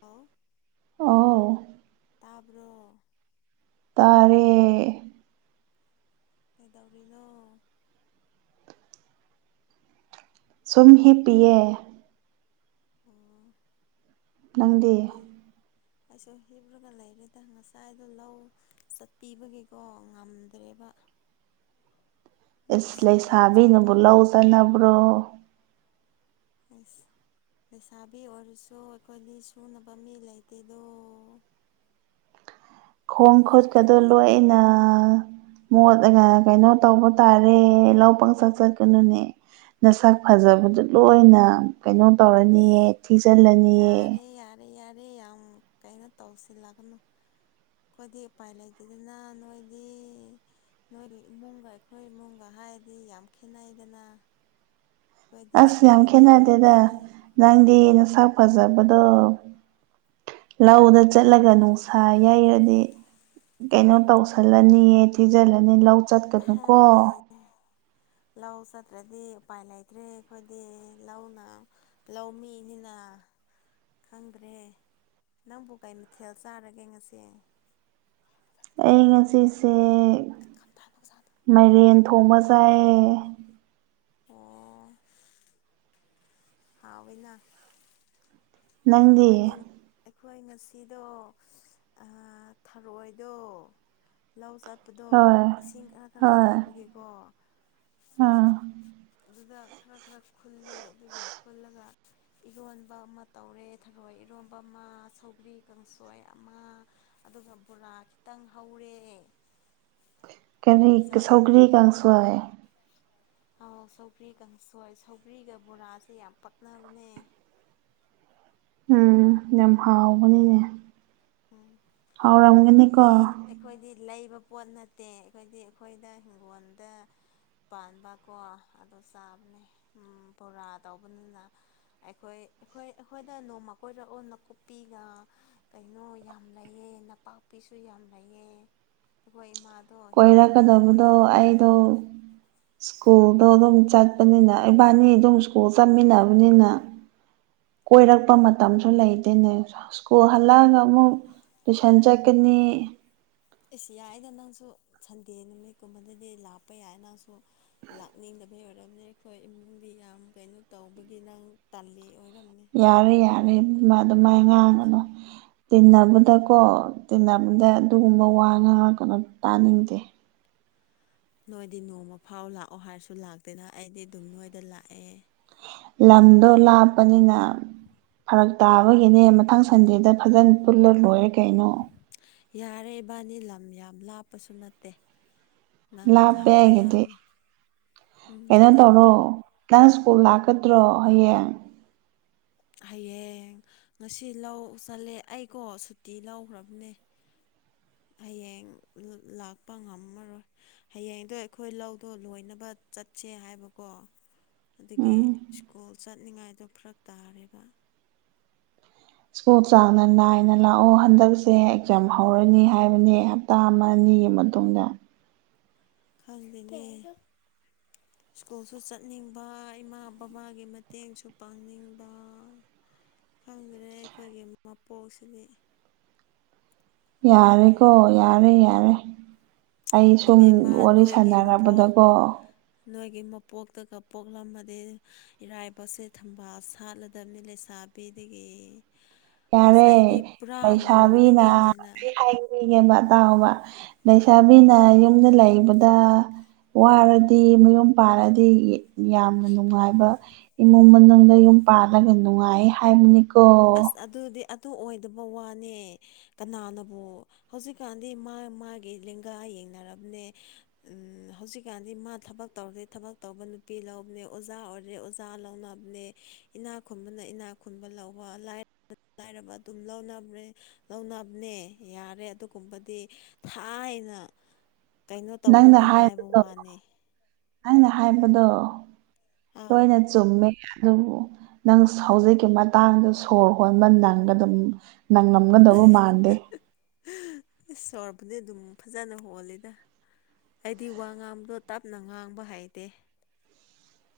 hello ꯑꯣ ꯇꯥꯕ꯭ꯔꯣ ꯇꯥꯔꯦ ꯀꯗꯧꯔꯤꯅꯣ ꯁꯨꯝ ꯍꯦꯞ ꯄꯑꯦ ꯑꯣ ꯂꯪꯗꯦ ꯀꯩ ꯑꯩꯁꯨ ꯍꯤꯞꯨꯔꯒ ꯂꯩꯔꯦꯗ ꯉꯁꯥꯏꯗꯣ ꯂꯧ ꯆꯠꯄꯤꯕꯒꯤꯀꯣ ꯉꯝꯗ꯭ꯔꯦ [unintelligible] ꯏꯁꯁ ꯂꯩꯁꯥꯕꯤꯅꯕꯨ ꯂꯧ ꯆꯅꯕ꯭ꯔꯣ ꯑꯁ ꯂꯩꯁꯥꯕꯤ ꯑꯣꯏꯔꯁꯨ ꯑꯩꯈꯣꯏꯗꯤ ꯁꯨꯅꯕ ꯃꯤ ꯂꯩꯇꯦꯗꯣ ꯈꯣꯡ ꯈꯣꯠꯀꯗꯣ ꯆꯠꯇ꯭ꯔꯗꯤ ꯂꯣꯏꯅ ꯃꯣꯠ ꯀꯩꯅꯣ ꯇꯧꯕ ꯇꯥꯔꯦ ꯂꯧ ꯄꯪꯆꯠ ꯆꯠꯀꯅꯨꯅꯦ ꯅꯁꯛ ꯐꯖꯕꯗꯨ ꯂꯣꯏꯅ ꯀꯩꯅꯣ ꯏꯁ ꯇꯧꯔꯅꯤꯑ ꯊꯤꯖꯤꯜꯂꯅꯤꯑ ꯌꯥꯔꯦ ꯌꯥꯔꯦ ꯌꯥꯔꯦ ꯌꯥꯝ ꯀꯩꯅꯣ ꯇꯧꯁꯤꯜꯂꯒꯅꯨ ꯑꯩꯈꯣꯏꯗꯤ ꯎꯄꯥꯏ ꯂꯩꯇꯦꯗꯅ ꯅꯣꯏꯗꯤ ꯅꯣꯏꯒꯤ ꯏꯃꯨꯡꯒ ꯑꯩꯈꯣꯏ ꯏꯃꯨꯡꯒ ꯍꯥꯏꯔꯗꯤ ꯌꯥꯝ ꯈꯦꯠꯅꯩꯗꯅ ꯑꯩꯈꯣꯏꯗꯤ ꯑꯁ ꯌꯥꯝ ꯁꯨꯗꯗꯤ ꯈꯦꯠꯅꯗꯦꯗ ꯌꯥꯗꯦ ꯅꯪꯗꯤ ꯅꯁꯥ ꯐꯖꯕꯗꯣ ꯂꯧꯗ ꯆꯠꯂꯒ ꯅꯨꯡꯁꯥ ꯌꯩꯔꯗꯤ ꯀꯩꯅꯣ ꯇꯧꯁꯜꯂꯅꯤꯌꯦ ꯊꯤꯖꯤꯜꯂꯅꯤ ꯂꯧ ꯍꯦ ꯆꯠꯀꯅꯨꯀꯣ ꯂꯧ ꯆꯠꯇ꯭ꯔꯗꯤ ꯎꯄꯥꯏ ꯂꯩꯇ꯭ꯔꯦ ꯑꯩꯈꯣꯏꯗꯤ ꯂꯧꯅ ꯂꯧꯃꯤꯅꯤ ꯑ ꯈꯪꯗ꯭ꯔꯦ ꯅꯪꯕꯨ ꯀꯩ ꯃꯊꯦꯜ ꯆꯥꯔꯒꯦ ꯉꯁꯦ ꯑꯩ ꯉꯁꯤꯁꯦ ꯃꯥꯏꯔꯦꯟ ꯊꯣꯡꯕ ꯆꯥꯏ ꯑꯣ ꯍꯥꯎ ꯑꯣꯏꯅ ꯅꯪꯗꯤ ꯑꯩꯈꯣꯏꯗꯤ ꯑꯩꯈꯣꯏ ꯉꯁꯤꯗꯣ ꯊꯔꯣꯏꯗꯣ ꯂꯧ ꯆ ꯑꯠꯄꯗꯣ ꯍꯣꯏ ꯏꯁꯤꯡ ꯈꯔ ꯈꯔ ꯍꯣꯏ ꯂꯩꯕꯒꯦꯀꯣ ꯑꯥ ꯑꯗꯨꯗ ꯈꯔ ꯈꯔ ꯈꯨꯜꯂꯦ ꯑꯗꯨꯒꯤ ꯈꯨꯜꯂꯒ ꯏꯔꯣꯟꯕ ꯇꯧꯔꯦ ꯊꯕꯛ ꯍꯣꯏ ꯏꯔꯣꯝꯕ ꯑꯃ ꯁꯧꯒ꯭ꯔꯤ ꯀꯥꯡꯁꯣꯏ ꯑꯃ ꯑꯗꯨꯒ ꯕꯣꯔꯥ ꯈꯤꯇꯪ ꯍꯧꯔꯦ [unintelligible] ꯀꯅꯤ ꯑꯗꯨ ꯆꯥꯏ ꯁꯧꯒꯔꯤ ꯀꯁꯨꯏ ꯑ ꯁꯧꯕ꯭ꯔꯤ ꯀꯥꯡꯁꯣꯏ ꯁꯧꯕ꯭ꯔꯤꯒ ꯕꯣꯔꯥꯁꯦ ꯌꯥꯝ ꯄꯛꯅꯕꯅꯦ [unintelligible] ꯎꯝ ꯌꯥꯝ ꯍꯥꯎꯕꯅꯤꯅꯦ ꯎꯝ ꯍꯥꯎꯔꯝꯒꯅꯤꯀꯣ ꯑꯩꯈꯣꯏꯗꯤ ꯑꯩꯈꯣꯏꯗꯤ ꯂꯩꯕ ꯄꯣꯠ ꯅꯠꯇꯦ ꯍꯥꯏꯈꯗꯤ ꯑꯩꯈꯣꯏꯗ ꯍꯤꯡꯒꯣꯜꯗ ꯄꯥꯟꯕ ꯀꯣ ꯑꯗꯨ ꯆꯥꯕꯅꯦ ꯕꯣꯔꯥ ꯇꯧꯕꯅꯤꯅ ꯑꯩꯈꯣꯏ ꯑꯩꯈꯣꯏ ꯑꯩꯈꯣꯏꯅ ꯅꯣꯡꯃ ꯀꯣꯏꯔ ꯑꯣ ꯅꯥꯀꯨꯞꯄꯤꯒ ꯀꯩꯅꯣ ꯌꯥꯝ ꯂꯩꯑꯦ ꯅꯄꯥꯛꯄꯤꯁꯨ ꯌꯥꯝ ꯂꯩꯑ ꯑꯩꯈꯣꯏ ꯏꯃꯥ ꯑꯣꯏꯔꯛꯀꯗꯕꯗꯣ ꯑꯩꯗꯣ ꯁ꯭ꯀꯨꯜꯗꯣ ꯑꯗꯨꯝ ꯆꯠꯄꯅꯤꯅ ꯏꯕꯥꯅꯤ ꯑꯗꯨꯝ ꯁ꯭ꯀꯨꯜ ꯆꯠꯃꯤꯟꯅꯕꯅꯤꯅ ꯀꯣꯏꯔꯛꯄ ꯃꯇꯝꯁꯨ ꯂꯩꯇꯦꯅꯦ ꯁ꯭ꯀꯨꯜ ꯍꯜꯂꯛꯑꯒ ꯑꯃꯨꯛ ꯇꯨꯏꯁꯟ ꯆꯠꯀꯅꯤ ꯑꯦꯁ ꯌꯥꯏꯗ ꯅꯪꯁꯨ ꯁꯟꯗꯦ ꯅꯨꯃꯤꯠꯀꯨꯝꯕꯗꯗꯤ ꯂꯥꯛꯄ ꯌꯥꯏ ꯅꯪꯁꯨ ꯂꯥꯛꯅꯤꯡꯗꯕꯩ ꯑꯣꯏꯔꯝꯅꯦ ꯑꯩꯈꯣꯏ ꯏꯃꯨꯡꯗꯤ ꯌꯥꯝ ꯀꯩꯅꯣ ꯇꯧꯕꯒꯤ ꯅꯪ ꯇꯜꯂꯤ ꯑꯣꯏꯔꯝ ꯌꯥꯔꯦ ꯌꯥꯔꯦ ꯑꯗꯨꯃꯥꯏ ꯉꯥꯡꯉꯅꯨ ꯇꯤꯟꯅꯕꯗꯀꯣ ꯇꯤꯟꯅꯕꯗ ꯑꯗꯨꯒꯨꯝꯕ ꯋꯥ ꯉꯥꯡ ꯀꯩꯅꯣ ꯇꯥꯅꯤꯡꯗꯦ ꯅꯣꯏꯗꯤ ꯅꯣꯡꯃ ꯐꯥꯎ ꯂꯥꯛꯑꯣ ꯍꯥꯏꯔꯁꯨ ꯂꯥꯛꯇꯦꯅ ꯑꯩꯗꯤ ꯑꯗꯨꯝ ꯅꯣꯏꯗ ꯂꯥꯛꯑꯦ ꯂꯝꯗꯣ ꯂꯥꯞꯄꯅꯤꯅ ꯐꯔꯛ ꯇꯥꯕꯒꯤꯅꯦ ꯃꯊꯪ ꯁꯟꯗꯦꯗ ꯐꯖꯅ ꯄꯨꯜꯂ ꯂꯣꯏꯔꯦ ꯀꯩꯅꯣ ꯌꯥꯔꯦ ꯏꯕꯥꯅꯤ ꯂꯝ ꯌꯥꯝ ꯂꯥꯞꯄꯁꯨ ꯅꯠꯇꯦ ꯅꯪ ꯂꯥꯞꯄ ꯂꯥꯛꯄ ꯑꯩꯒꯤꯗꯤ ꯌꯥꯕꯅꯦ ꯎꯝ ꯀꯩꯅꯣ ꯂꯥꯞꯄ꯭ꯔ ꯇꯧꯔꯣ ꯁꯀꯣꯜ ꯂꯥꯛꯀꯗ꯭ꯔꯣ ꯍꯌꯦꯡ ꯍꯌꯦꯡ ꯉꯁꯤ ꯂꯧ ꯆꯠꯂꯦ ꯑꯩꯀꯣ ꯁꯨꯇꯤ ꯂꯧꯈ꯭ꯔꯕꯅꯦ ꯍꯌꯦꯡ ꯂꯥꯛꯄ ꯉꯝꯃꯔꯣꯏ ꯍꯌꯦꯡꯗꯣ ꯑꯩꯈꯣꯏ ꯂꯧꯗꯣ ꯂꯣꯏꯅꯕ ꯆꯠꯁꯦ ꯍꯥꯏꯕꯀꯣ ꯑꯗꯨꯗꯒꯤ ꯎꯝ ꯁ꯭ꯀꯨꯜ ꯆꯠꯅꯤꯡꯉꯥꯏꯗꯣ ꯐꯔꯛ ꯇꯥꯔꯦꯔꯤꯕ ꯁ꯭ꯀꯨꯜ ꯆꯥꯡꯅ ꯅꯥꯏꯅ ꯂꯥꯛꯑꯣ ꯍꯟꯗꯛꯁꯦ ꯑꯦꯛꯖꯥꯝ ꯍꯧꯔꯅꯤ ꯍꯥꯏꯕꯅꯦ ꯍꯞꯇꯥ ꯑꯃ ꯑꯅꯤ ꯃꯤ ꯃꯇꯨꯡꯗ ꯈꯪꯗꯅꯦ ꯁ꯭ꯀꯨꯜꯁꯨ ꯆꯠꯅꯤꯡꯕ ꯏꯃꯥ ꯕꯕꯥꯒꯤ ꯃꯇꯦꯡꯁꯨ ꯄꯥꯡꯅꯤꯡꯕ ꯈꯪꯗꯦ ꯑꯩꯈꯣꯏꯒꯤ ꯃꯄꯣꯛꯁꯤꯗꯤ ꯌꯥꯔꯦꯀꯣ ꯌꯥꯔꯦ ꯌꯥꯔꯦ ꯑꯩ ꯁꯨꯝ ꯏꯕꯦꯝꯃ ꯋꯥꯔꯤ ꯅꯣꯏꯒꯤ ꯃꯄꯣꯛ ꯁꯥꯟꯅꯔꯕꯗꯀꯣ ꯅꯣꯏꯒꯤ ꯃꯄꯣꯛꯇꯒ ꯄꯣꯛꯂꯝꯃꯗꯤ ꯏꯔꯥꯏꯕꯁꯦ ꯊꯝꯕꯥꯜ ꯁꯥꯠꯂꯗꯕꯅꯤ ꯂꯩꯁꯥ ꯍꯥꯄꯦꯗꯒꯤꯗꯒꯤ ꯌꯥꯔꯦ ꯂꯩꯩꯁꯥꯕꯤꯅ ꯃꯧꯗꯒꯤ ꯍꯦꯟꯅ ꯑꯃ ꯑ ꯇꯥꯎ ꯑꯃ ꯂꯩꯁꯥꯕꯤꯅ ꯌꯨꯝꯗ ꯂꯩꯕꯗ ꯋꯥꯔꯗꯤ ꯃꯌꯨꯝ ꯄꯥꯜꯂꯗꯤ ꯌꯥꯝꯅ ꯅꯨꯡꯉꯥꯏꯕ ꯏꯃꯨꯡ ꯃꯅꯨꯡꯗ ꯌ ꯄꯥꯜꯂꯒ ꯅꯨꯡꯉꯥꯏ ꯍꯥꯏꯕꯅꯤ ꯑꯁ ꯑꯗꯨꯗꯤ ꯑꯗꯨ ꯑꯣꯏꯗꯕ ꯋꯥꯅꯦ ꯀꯅꯥꯅꯕꯨ ꯍꯧꯖꯤꯛꯀꯥꯟꯗꯤ ꯃꯥ ꯃꯥꯒꯤ ꯂꯦꯡꯒꯥꯥꯏ ꯌꯦ ꯊꯦꯡꯅꯔꯕꯅꯦ ꯍꯧꯖꯤꯛꯀꯥꯟꯗꯤ ꯃꯥ ꯊꯕꯛ ꯇꯧꯔꯦ ꯊꯕꯛ ꯇꯧꯕ ꯅꯨꯄꯤ ꯂꯧꯕꯅꯦ ꯑꯣꯖꯥ ꯑꯣꯏꯔꯦ ꯑꯣꯖꯥ ꯂꯧꯅꯕꯅꯦ ꯏꯅꯥ ꯈꯨꯟꯕꯅ ꯏꯅꯥ ꯈꯨꯟꯕ ꯂꯧ ꯂꯥꯏꯔꯕ ꯑꯗꯨꯝ ꯂꯧꯅꯕ ꯂꯧꯅꯕꯅꯦ ꯌꯥꯔꯦ ꯑꯗꯨꯒꯨꯝꯕꯗꯤ ꯊꯥꯏꯅ ꯀꯩꯅꯣ ꯇꯧꯕꯒꯦ ꯍꯥꯏꯕ ꯋꯥꯅꯤ ꯑꯩꯅ ꯍꯥꯏꯕꯗꯣ ꯑꯥꯎ ꯂꯣꯏꯅ ꯆꯨꯝ ꯨꯝꯃꯦ ꯑꯗꯨꯕꯨ ꯅꯪ ꯍꯧꯖꯤꯛꯀꯤ ꯃꯇꯥꯡꯗ ꯁꯣꯔ ꯍꯣꯟꯕ ꯅꯪꯒ ꯑꯗꯨꯝ ꯅꯪ ꯉꯝꯒꯗꯧꯕ ꯃꯥꯟꯗꯦ ꯏꯁ ꯁꯕꯨꯗꯤ ꯑꯗꯨꯝ ꯐꯖꯅ ꯍꯣꯜꯂꯤꯗ ꯑꯩꯗꯤ ꯋꯥ ꯉꯥꯡꯗꯣ ꯇꯞꯅ ꯉꯥꯡꯕ ꯍꯩꯇꯦ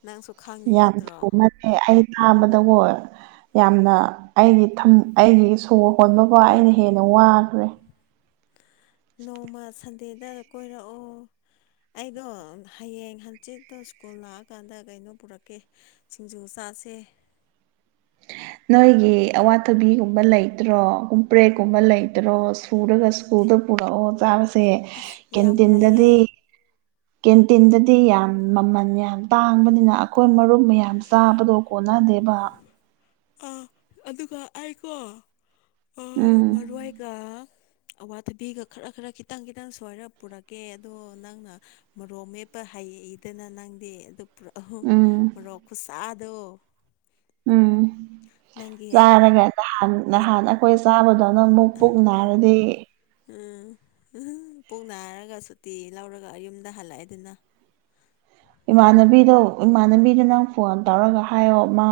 ꯅꯪꯁꯨ ꯈꯪꯉꯤ ꯌꯥꯝ ꯅꯠꯇ꯭ꯔꯣ ꯊꯨꯅꯦ ꯑꯩ ꯊꯥꯕꯗꯀꯣ ꯌꯥꯝꯅ ꯑꯩꯒꯤ ꯑꯩꯒꯤ ꯁꯣꯔ ꯍꯣꯟꯕꯕꯨꯣ ꯑꯩꯅ ꯍꯦꯟꯅ ꯋꯥꯈ꯭ꯔꯦ ꯅꯣꯡꯃ ꯁꯟꯗꯦꯗ ꯀꯣꯏꯔꯛꯑꯣ ꯑꯩꯗꯣ ꯍꯌꯦꯡ ꯍꯪꯆꯤꯠꯇꯣ ꯁ꯭ꯀꯨꯜ ꯂꯥꯛꯑꯀꯥꯟꯗ ꯀꯩꯅꯣ ꯄꯨꯔꯛꯀꯦ ꯁꯤꯡꯖꯨ ꯆꯥ ꯄꯥꯁꯦ ꯅꯣꯏꯒꯤ ꯑꯋꯥꯊꯕꯤꯒꯨꯝꯕ ꯂꯩꯇ꯭ꯔꯣ ꯀꯨꯝꯄ꯭ꯔꯦꯛꯀꯨꯝꯕ ꯂꯩꯇ꯭ꯔꯣ ꯁꯨꯔꯒꯁꯨ ꯑꯗꯨꯗ ꯄꯨꯔꯛꯑꯣ ꯆꯥꯕꯁꯦ ꯑꯁ ꯌꯥꯝ ꯂꯩꯌꯦ ꯀꯦꯟꯇꯤꯟꯗꯗꯤ ꯀꯦꯟꯇꯤꯟꯗꯗꯤ ꯌꯥꯝ ꯃꯃꯜ ꯌꯥꯝ ꯇꯥꯡꯕꯅꯤꯅ ꯑꯩꯈꯣꯏ ꯃꯔꯨꯞ ꯃꯌꯥꯝ ꯆꯥꯕꯗꯣ ꯀꯣꯟꯅ ꯗꯦꯕ ꯑꯥ ꯑꯗꯨꯒ ꯑꯩꯀꯣ ꯎꯝ ꯃꯔꯏꯒ ꯑꯋꯥꯊꯕꯤꯒ ꯈꯔ ꯈꯔ ꯈꯤꯇꯪ ꯈꯤꯇꯪ ꯁ꯭ꯋꯥꯔ ꯄꯨꯔꯛꯀꯦ ꯑꯗꯣ ꯅꯪꯅ ꯃꯔꯣ ꯃꯦꯞꯄ ꯍꯥꯏ ꯑꯩ ꯑꯩꯗꯅ ꯅꯪꯗꯦ ꯑꯗꯨ ꯄꯨꯔꯛ ꯎꯝ ꯃꯔꯣꯛ ꯈꯨꯠꯁꯥꯗꯣ ꯎꯝ ꯅꯪꯒꯤ ꯍꯦꯛ ꯆꯥꯔꯒ ꯅꯍꯥꯟ ꯅꯍꯥꯟ ꯑꯩꯈꯣꯏ ꯆꯥꯕꯗꯣ ꯑꯗꯨ ꯑꯃꯨꯛ ꯄꯨꯣꯛ ꯅꯥꯔꯗꯤ ꯎꯝ ꯎ ꯄꯨꯣꯛ ꯍꯥꯏꯔꯒ ꯁꯨꯇꯤ ꯂꯧꯔꯒ ꯌꯨꯝꯗ ꯍꯜꯂꯛꯑꯦꯗꯨꯅ ꯏꯃꯥꯟꯅꯕꯤꯗꯣ ꯏꯃꯥꯟꯅꯕꯤꯗ ꯅꯪ ꯐꯣꯟ ꯇꯧꯔꯒ ꯍꯥꯏꯌꯣ ꯃꯥ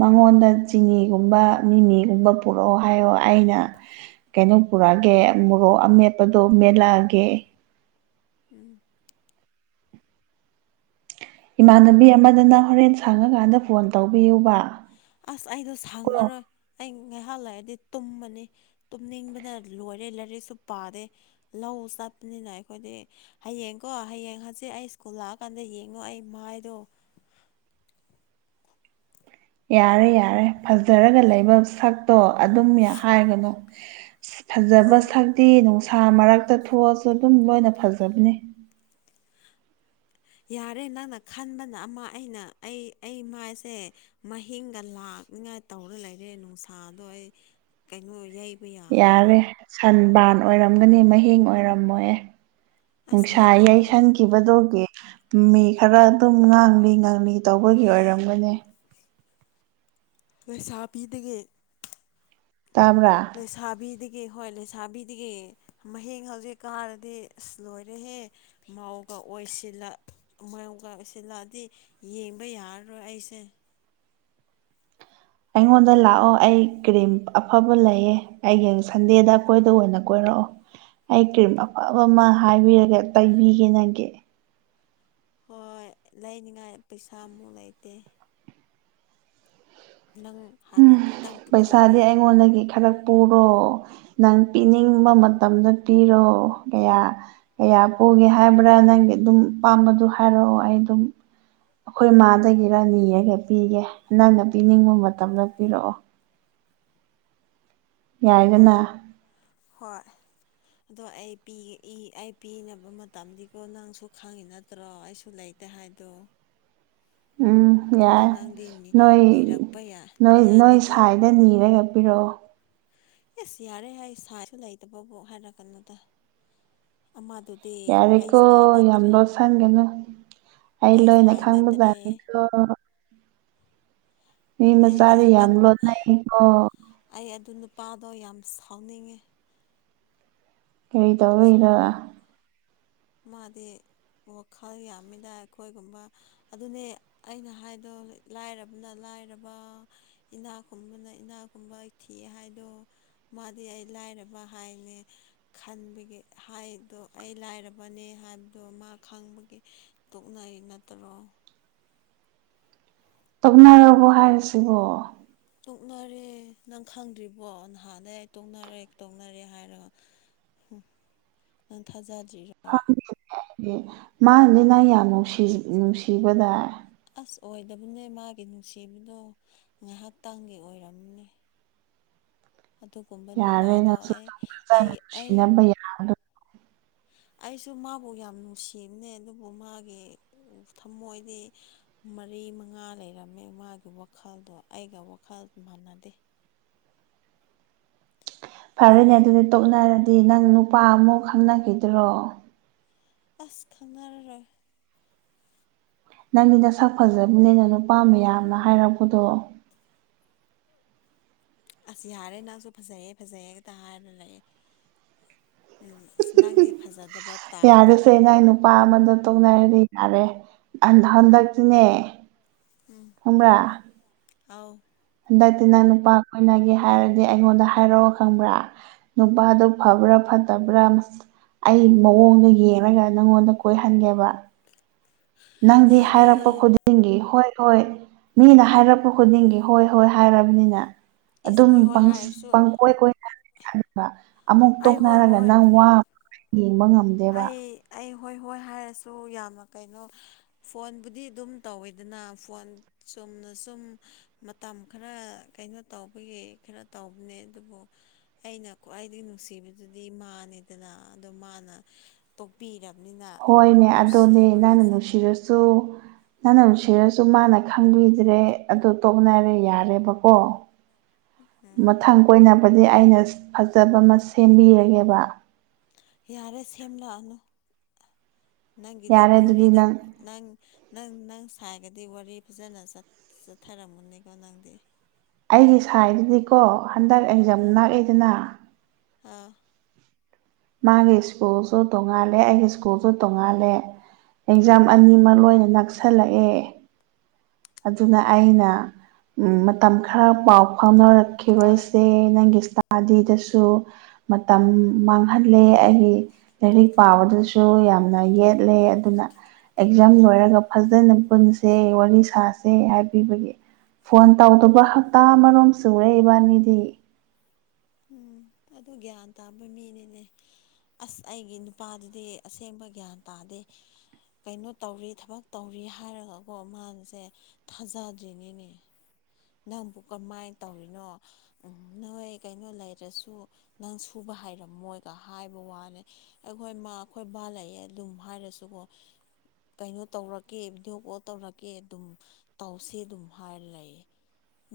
ꯃꯉꯣꯟꯗ ꯆꯤꯡꯉ ꯃꯤꯒꯨꯝꯕ ꯃꯤ ꯃꯤꯒꯨꯝꯕ ꯄꯨꯔꯛꯑꯣ ꯍꯥꯏꯌꯣ ꯑꯩꯅ ꯀꯩꯅꯣ ꯄꯨꯔꯛꯑꯒꯦ ꯃꯣꯔꯣꯛ ꯃꯦꯄꯗꯣ ꯃꯦꯂꯒꯦ ꯎꯝ ꯏꯃꯥꯟꯅꯕꯤ ꯑꯃꯗꯅ ꯍꯣꯔꯦꯟ ꯁꯪꯉꯀꯥꯟꯗ ꯐꯣꯟ ꯇꯧꯕꯤꯌꯨꯕ ꯑꯁ ꯑꯩꯗꯣ ꯁꯪꯉꯔꯣꯏ ꯑꯩ ꯉꯥꯏꯍꯥꯛ ꯂꯩꯔꯗꯤ ꯇꯨꯝꯕꯅꯤ ꯇꯨꯝꯅꯤꯡꯕꯅ ꯂꯣꯏꯔꯦ ꯂꯥꯏꯔꯤꯛꯁꯨ ꯄꯥꯗꯦ ꯂꯧ ꯆꯠꯄꯅꯤꯅ ꯑꯩꯈꯣꯏꯗꯤ ꯍꯌꯦꯡꯀꯣ ꯍꯌꯦꯡ ꯍꯧꯖꯤꯛ ꯑꯩ ꯁ꯭ꯀꯨꯜ ꯂꯥꯛꯑꯀꯥꯟꯗ ꯌꯦꯡꯉꯣ ꯑꯩ ꯃꯥꯏꯗꯣ [unintelligible] ꯌꯥꯔꯦ ꯌꯥꯔꯦ ꯐꯖꯔꯒ ꯂꯩꯕ ꯁꯛꯇꯣ ꯑꯗꯨꯝ ꯍꯥꯏꯒꯅꯨ ꯐꯖꯕ ꯑꯣ ꯁꯛꯇꯤ ꯅꯨꯡꯁꯥ ꯃꯔꯛꯇ ꯊꯣꯛꯑꯁꯨ ꯑꯗꯨꯝ ꯂꯣꯏꯅ ꯐꯖꯕꯅꯤ ꯌꯥꯔꯦ ꯅꯪꯅ ꯈꯟꯕꯅ ꯑꯃ ꯑꯩꯅ ꯑꯩ ꯑꯩ ꯃꯥꯏꯁꯦ ꯃꯍꯤꯡꯒ ꯂꯥꯛ ꯊꯛꯅꯤꯡꯉꯥꯏ ꯇꯧꯔ ꯂꯩꯔꯦ ꯅꯨꯡꯁꯥꯗꯣ ꯑꯩ ꯀꯩꯅꯣ ꯌꯩ ꯌꯥꯔꯦ ꯁꯟ ꯕꯥꯟ ꯑꯣꯏꯔꯝꯒꯅꯤ ꯃꯍꯤꯡ ꯑꯣꯏꯔꯝꯃꯣꯏꯍ ꯑꯁ ꯅꯨꯡꯁꯥ ꯃꯍꯤꯡ ꯌꯩ ꯁꯟꯈꯤꯕꯗꯨꯒ ꯃꯤ ꯈꯔ ꯑꯗꯨꯝ ꯉꯥꯡꯂꯤ ꯉꯥꯡꯂꯤ ꯇꯧꯕꯒꯤ ꯑꯣꯏꯔꯝꯒꯅꯤ ꯂꯩꯁꯥꯕꯤꯗꯒꯤ ꯇꯥꯕ꯭ꯔꯥ ꯂꯩꯁꯥꯕꯤꯗꯒꯤ ꯒꯤ ꯍꯣꯏ ꯂꯩꯁꯥꯕꯤꯗꯒꯤ ꯃꯍꯡ ꯍꯧꯖꯤꯛ ꯀꯥꯔꯗꯤ ꯑꯁ ꯂꯣꯏꯔꯦꯍꯦ ꯃꯥꯧ ꯑꯣꯏꯁꯤꯜꯂ ꯑꯣꯏꯁꯤꯜꯂꯛꯑꯗꯤ ꯌꯦꯡꯕ ꯌꯥꯔꯔꯣꯏ ꯑꯩꯁꯦ ꯑꯩꯉꯣꯟꯗ ꯂꯥꯛꯑꯣ ꯑꯩ ꯀ꯭ꯔꯤꯝ ꯑꯐꯕ ꯂꯩꯌꯦ ꯑꯩꯒꯤꯡ ꯁꯟꯗꯦꯗ ꯑꯩꯈꯣꯏꯗ ꯑꯣꯏꯅ ꯀꯣꯏꯔꯛ ꯑꯣ ꯑꯩ ꯀ꯭ꯔꯤꯝ ꯑꯐꯕ ꯑꯃ ꯍꯥꯏꯕꯤꯔꯒ ꯇꯥꯏꯕꯤꯒꯦ ꯅꯒꯦ ꯍꯣꯏ ꯂꯩꯅꯤꯉꯥꯏ ꯄꯩꯁꯥꯃꯨꯛ ꯂꯩꯇꯦ ꯅꯪ ꯍꯥꯟꯅ ꯈꯤꯇꯪ ꯄꯩꯁꯥꯗꯤ ꯄꯨꯊꯣꯛꯄꯤꯌꯣ ꯑꯩꯉꯣꯟꯗꯒꯤ ꯈꯔ ꯄꯨꯔꯣ ꯅꯪ ꯄꯤꯅꯤꯡꯕ ꯃꯇꯝꯗ ꯄꯤꯔꯣ ꯀꯌꯥ ꯀꯌꯥ ꯄꯨ ꯎꯒꯦ ꯍꯥꯏꯕ꯭ꯔꯥ ꯅꯪꯒꯤ ꯑꯗꯨꯝ ꯄꯥꯝꯕꯗꯨ ꯍꯥꯏꯔꯛꯑꯣ ꯑꯩ ꯑꯗꯨꯝ ꯑꯩꯈꯣꯏ ꯃꯥꯗꯒꯤꯔꯥ ꯅꯤꯔꯒ ꯄꯤꯒꯦ ꯅꯪꯅ ꯄꯤꯅꯤꯡꯕ ꯃꯇꯝꯗ ꯄꯤꯔꯛꯑꯣ ꯍꯣꯏ ꯌꯥꯏꯗꯅ ꯍꯣꯏ ꯑꯗꯣ ꯑꯩ ꯄꯤ ꯏ ꯑꯩ ꯄꯤꯅꯕ ꯃꯇꯝꯗꯤꯀꯣ ꯅꯪꯁꯨ ꯈꯪꯉꯤ ꯅꯠꯇ꯭ꯔꯣ ꯑꯩꯁꯨ ꯂꯩ ꯂꯩꯇꯦ ꯍꯥꯏꯗꯣ ꯎꯝ ꯑꯗꯨ ꯌꯥꯏ ꯅꯪꯗꯤ ꯅꯣꯏ ꯅꯤꯔꯛꯄ ꯅꯣꯏ ꯅꯣꯏ ꯌꯥꯗꯦꯀꯣ ꯁꯥꯏꯗ ꯅꯤꯔꯒ ꯄꯔꯛꯑꯣ ꯑꯤꯁ ꯌꯥꯔꯦ ꯍꯥꯏ ꯁꯥꯏꯁꯨ ꯂꯩꯇꯕꯨ ꯍꯥꯏꯔꯛꯀꯅꯨꯗ ꯑꯃꯗꯨꯗꯤ ꯑꯩ ꯌꯥꯔꯦꯀꯣ ꯁꯥꯏ ꯌꯥꯝ ꯅꯠꯇ꯭ꯔꯦ ꯂꯣꯠꯁꯥꯟꯒꯅꯨ ꯑꯩ ꯂꯣꯏꯅ ꯁꯥꯏ ꯅꯠꯇ꯭ꯔꯦ ꯈꯪꯕꯖꯥꯠꯅꯤꯀꯣ ꯃꯤ ꯑꯩ ꯑꯩ ꯃꯆꯥꯗꯤ ꯌꯥꯝ ꯂꯣꯠꯅꯩꯀꯣ ꯄꯥꯗꯣ ꯌꯥꯝ ꯁꯥꯎꯅꯤꯡꯉꯤ ꯀꯔꯤ ꯇꯧꯔꯛꯏꯔ ꯃꯥꯗꯤ ꯋꯥꯈꯜ ꯌꯥꯝꯃꯤꯗ ꯑꯩꯈꯣꯏꯒꯨꯝꯕ ꯑꯗꯨꯅꯦ ꯑꯩꯅ ꯍꯥꯏꯗꯣ ꯂꯥꯏꯔꯕꯅ ꯂꯥꯏ ꯂꯥꯏꯔꯕ ꯏꯅꯥꯀꯨꯝꯕꯅ ꯏꯅꯥꯛꯀꯨꯝꯕ ꯊꯤ ꯍꯥꯏꯗꯣ ꯃꯥꯗꯤ ꯑꯩ ꯂꯥꯏ ꯔꯕ ꯍꯥꯏꯅꯦ ꯈꯟꯕꯒꯤ ꯍꯥꯏꯗꯣ ꯑꯩ ꯂꯥꯏꯔ ꯕꯅꯦ ꯍꯥꯏꯕꯗꯣ ꯃꯥ ꯈꯪꯕꯒꯤ ꯇꯣꯛꯅꯩ ꯅꯠꯇꯔꯣ ꯇꯣꯛꯅꯔꯕꯣ ꯍꯥꯏꯔꯤꯁꯤꯕꯣ ꯇꯣꯛꯅꯔꯦ ꯅꯪ ꯈꯪꯗ꯭ꯔꯤꯕꯣ ꯅꯍꯥꯟꯗꯩ ꯑꯩ ꯇꯣꯛꯅꯔꯦ ꯇꯣꯛꯅꯔꯦ ꯍꯥꯏꯔꯒ ꯍꯨꯝ ꯅꯪ ꯊꯥꯖꯗ꯭ꯔꯤꯔꯣ ꯃꯥꯗꯤ ꯅꯪ ꯌꯥꯝ ꯅꯨꯡꯁꯤ ꯅꯨꯡꯁꯤꯕꯗꯥꯏ [inaudible] ꯑꯣꯏꯗꯕꯅꯦ ꯃꯥꯒꯤ ꯅꯨꯡꯁꯤꯕꯗꯣ ꯉꯥꯏꯍꯥꯛꯇꯥꯡꯒꯤ ꯑꯣꯏꯔꯝꯅꯤ ꯌꯥꯔꯣꯏ ꯅꯪꯁꯨ ꯑꯩ ꯑꯗꯨꯝ ꯐꯖꯅ ꯑꯩ ꯑꯩ ꯅꯨꯡꯁꯤꯅꯕ ꯌꯥꯕꯗꯣ ꯑꯩꯁꯨ ꯃꯥꯕꯨ ꯌꯥꯝ ꯅꯨꯡꯁꯤꯕꯅꯦ ꯑꯗꯨꯕꯨ ꯃꯥꯒꯤ ꯊꯃꯣꯏꯗꯤ ꯃꯔꯤ ꯃꯉꯥ ꯂꯩꯔꯝꯃꯦ ꯃꯥꯒꯤ ꯋꯥꯈꯜꯗꯣ ꯑꯩꯒ ꯋꯥꯈꯜ ꯃꯥꯟꯅꯗꯦ ꯐꯔꯦꯅꯦ ꯑꯗꯨꯒ ꯑꯗꯨꯗꯤ ꯇꯣꯛꯅꯔꯗꯤ ꯅꯪ ꯅꯨꯄꯥ ꯑꯃꯨꯛ ꯈꯪꯅꯈꯤꯗ꯭ꯔꯣ ꯑꯁ ꯈꯪꯅꯔꯔꯣꯏ ꯅꯪꯗꯤ ꯅꯁꯛ ꯐꯖꯕꯅꯤꯅ ꯅꯨꯄꯥ ꯃꯌꯥꯝꯅ ꯍꯥꯏꯔꯛꯄꯗꯣ ꯑꯁ ꯌꯥꯔꯦ ꯅꯪꯁꯨ ꯐꯖꯩꯑꯦ ꯐꯖꯩꯑꯦꯒꯛꯇ ꯍꯥꯏꯔ ꯂꯩ ꯎꯝ ꯏꯁ ꯅꯥꯪꯗꯤ ꯐꯖ ꯌꯥꯔꯁꯦ ꯅꯪ ꯅꯨꯄꯥ ꯑꯃꯗꯣ ꯇꯣꯛꯅꯔꯗꯤ ꯌꯥꯔꯦ ꯑꯍꯟ ꯍꯟꯗꯛꯇꯤꯅꯦ ꯈꯪꯕꯔꯥ ꯑꯥꯎ ꯍꯟꯗꯛꯇꯤ ꯅꯪ ꯅꯨꯄꯥ ꯀꯣꯏꯅꯒꯦ ꯍꯥꯏꯔꯗꯤ ꯑꯩꯉꯣꯟꯗ ꯍꯥꯏꯔꯛꯑꯣ ꯈꯪꯕ꯭ꯔꯥ ꯅꯨꯄꯥꯗꯨ ꯐꯕ꯭ꯔꯥ ꯐꯠꯇꯕ꯭ꯔꯥ ꯑꯩ ꯃꯑꯣꯡꯗꯣ ꯌꯦꯡꯉꯒ ꯅꯪꯉꯣꯟꯗ ꯀꯣꯏꯍꯟꯒꯦꯕ ꯅꯪꯗꯤ ꯌꯥꯔꯦ ꯍꯥꯏꯔꯛꯄ ꯈꯨꯗꯤꯡꯒꯤ ꯍꯣꯏ ꯍꯣꯏ ꯃꯤꯅ ꯍꯥꯏꯔꯛꯄ ꯈꯨꯗꯤꯡꯒꯤ ꯍꯣꯏ ꯍꯣꯏ ꯍꯥꯏꯔꯕꯅꯤꯅ ꯏꯁ ꯑꯗꯨꯝ ꯍꯣꯏ ꯍꯣꯏ ꯄꯪꯁ ꯍꯥꯏꯔꯁꯨ ꯄꯪꯀꯣꯏ ꯀꯣꯏ [unintelligible] ꯑꯃꯨꯛ ꯑꯩ ꯍꯣꯏ ꯇꯣꯛꯅꯔꯒ ꯍꯣꯏ ꯅꯪ ꯋꯥ [unintelligible] ꯌꯦꯡꯕ ꯉꯝꯗꯦꯕ ꯑꯩ ꯑꯩ ꯍꯣꯏ ꯍꯣꯏ ꯍꯥꯏꯔꯁꯨ ꯌꯥꯝꯅ ꯀꯩꯅꯣ ꯐꯣꯟꯕꯨꯗꯤ ꯑꯗꯨꯝ ꯇꯧꯋꯦꯗꯅ ꯐꯣꯟ ꯆꯨꯛ ꯆꯨꯝꯅ ꯁꯨꯝ ꯃꯇꯝ ꯈꯔ ꯀꯩꯅꯣ ꯇꯧꯕꯒꯤ ꯈꯔ ꯇꯧꯕꯅꯦ ꯑꯗꯨꯕꯨ ꯑꯩꯅ ꯈ꯭ꯋꯥꯏꯗꯒꯤ ꯅꯨꯡꯁꯤꯕꯗꯨꯗꯤ ꯃꯥꯅꯦꯗꯅ ꯑꯗꯣ ꯃꯥꯅ ꯇꯣꯛꯄꯤꯔꯛ ꯍꯣꯏꯅꯦ ꯑꯗꯣꯅꯦ ꯅꯪꯅ ꯅꯨꯡꯁꯤꯔꯁꯨ ꯅꯪꯅ ꯅꯨꯡꯁꯤꯔꯁꯨ ꯃꯥꯅ ꯈꯪꯕꯤꯗ꯭ꯔꯦ ꯑꯗꯨ ꯇꯣꯛꯅꯔꯦ ꯌꯥꯔꯦꯕꯀꯣ ꯎꯝ ꯃꯊꯪ ꯀꯣꯏꯅꯕꯗꯤ ꯑꯩꯅ ꯐꯖꯕ ꯑꯃ ꯁꯦꯝꯕꯤꯔꯒꯦꯕ ꯌꯥꯔꯦ ꯁꯦꯝꯂꯛꯑꯅꯨ ꯅꯪꯒꯤꯗꯤ ꯄꯣ ꯌꯥꯔꯦ ꯑꯗꯨꯗꯤ ꯄꯨꯋꯥꯍꯔꯤꯗ ꯅꯪ ꯅꯪ ꯅꯪ ꯅꯪ ꯍꯥꯏꯔꯒꯗꯤ ꯋꯥꯔꯤ ꯐꯖꯅ ꯆꯠꯊꯔꯝꯃꯅꯤꯀꯣ ꯅꯪꯗꯤ ꯑꯩꯒꯤ ꯁꯥꯏꯗꯨꯗꯤꯀꯣ ꯍꯟꯗꯛ ꯑꯦꯛꯖꯥꯝ ꯅꯛꯑꯏꯗꯅ ꯍꯥ ꯃꯥꯒꯤ ꯁ꯭ꯀꯨꯜꯁꯨ ꯇꯣꯡꯉꯥꯜꯂꯦ ꯑꯩꯒꯤ ꯁ꯭ꯀꯨꯜꯁꯨ ꯇꯣꯡꯉꯥꯜꯂꯦ ꯑꯦꯛꯖꯥꯝ ꯑꯥ ꯑꯅꯤꯃꯛ ꯂꯣꯏꯅ ꯅꯛꯁꯜꯂꯛꯑꯦ ꯑꯗꯨꯅ ꯑꯩꯅ ꯃꯇꯝ ꯈꯔ ꯄꯥꯎ ꯐꯥꯎꯅꯔꯛꯈꯤꯔꯣꯏꯁꯦ ꯅꯪꯒꯤ ꯏꯁꯇꯥꯞ ꯑꯥꯗꯤꯗꯁꯨ ꯃꯇꯝ ꯃꯥꯡꯍꯜꯂꯦ ꯑꯩꯒꯤ ꯂꯥꯏꯔꯤꯛ ꯄꯥꯕꯗꯁꯨ ꯌꯥꯝꯅ ꯌꯦꯠꯂꯦ ꯑꯗꯨꯅ ꯑꯦꯛꯖꯥꯝ ꯂꯣꯏꯔꯒ ꯐꯖꯅ ꯄꯨꯟꯁꯦ ꯋꯥꯔꯤ ꯁꯥꯁꯦ ꯍꯥꯏꯕꯤꯕꯒꯤ ꯐꯣꯟ ꯇꯧꯗꯨꯕ ꯍꯞꯇꯥ ꯑꯃꯔꯣꯝ ꯁꯨꯔꯦ ꯏꯕꯥꯅꯤꯗꯤ ꯎꯝ ꯑꯗꯨ ꯒ꯭ꯌꯥꯟ ꯇꯥꯕ ꯃꯤꯅꯤꯅꯦ ꯑꯁ ꯑꯩꯒꯤ ꯅꯨꯄꯥꯗꯗꯤ ꯑꯁꯦꯡꯕ ꯒ꯭ꯌꯥꯟ ꯇꯥꯗꯦ ꯀꯩꯅꯣ ꯇꯧꯔꯤ ꯊꯕꯛ ꯇꯧꯔꯤ ꯍꯥꯏꯔꯒꯀꯣ ꯃꯥꯁꯦ ꯊꯥꯖꯗ꯭ꯔꯤꯉꯩꯅꯦ ꯅꯪꯕꯨ ꯀꯃꯥꯏꯅ ꯇꯧꯔꯤꯅꯣ ꯎ ꯅꯣꯏ ꯀꯩꯅꯣ ꯂꯩꯔꯁꯨ ꯅꯪ ꯁꯨꯕ ꯍꯥꯏꯔꯝꯃꯣꯏꯒ ꯍꯥꯏꯕ ꯋꯥꯅꯦ ꯑꯩꯈꯣꯏ ꯃꯥ ꯑꯩꯈꯣꯏ ꯕꯥ ꯂꯩꯑꯦ ꯑꯗꯨꯨꯝ ꯍꯥꯏꯔꯁꯨꯀꯣ ꯀꯩꯅꯣ ꯇꯧꯔꯛꯀꯦ ꯚꯤꯗꯤꯑꯣ ꯀꯣꯜ ꯇꯧꯔꯛꯀꯦ ꯑꯗꯨꯝ ꯇꯧꯁꯦ ꯑꯗꯨꯝ ꯍꯥꯏꯔ ꯂꯩꯌꯦ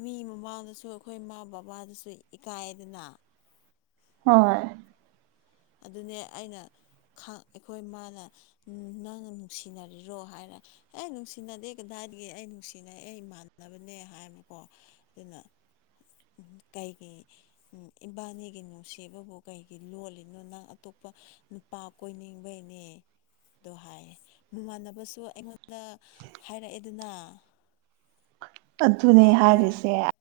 ꯃꯤ ꯃꯃꯥꯡꯗꯁꯨ ꯑꯩꯈꯣꯏ ꯃꯥ ꯕꯕꯥꯗꯁꯨ ꯏꯀꯥꯏꯗꯅ ꯍꯣꯏ ꯑꯗꯨꯅꯦ ꯑꯩꯅ ꯑꯩꯈꯣꯏ ꯃꯥꯅ ꯅꯪꯅ ꯅꯨꯡꯁꯤꯅꯔꯤꯔꯣ ꯍꯥꯏꯔꯦ ꯑꯦ ꯅꯨꯡꯁꯤꯅꯗꯦ ꯀꯗꯥꯏ ꯗꯒꯤ ꯑꯩ ꯅꯨꯡꯁꯤꯅꯩ ꯑꯩ ꯏꯃꯥꯟꯅꯕꯅꯦ ꯍꯥꯏꯕꯀꯣ ꯑꯗꯨꯅ ꯀꯩꯒꯤ ꯏꯕꯥꯅꯤꯒꯤ ꯅꯨꯡꯁꯤꯕꯕꯨ ꯀꯩꯒꯤ ꯂꯣꯠꯂꯤ ꯅꯣ ꯅꯪ ꯑꯇꯣꯞꯄ ꯅꯨꯄꯥ ꯀꯣꯏꯅꯤꯡꯕꯩꯅꯦ ꯑꯗꯣ ꯍꯥꯏꯌꯦ ꯃꯃꯥꯟꯅꯕꯁꯨ ꯑꯩꯉꯣꯟꯗ ꯍꯥꯏꯔꯛꯑꯦꯗꯅ [unintelligible] ꯑꯗꯨꯅꯦ ꯇꯥꯕ꯭ꯔꯣ ꯍꯥꯏꯔꯤꯁꯦ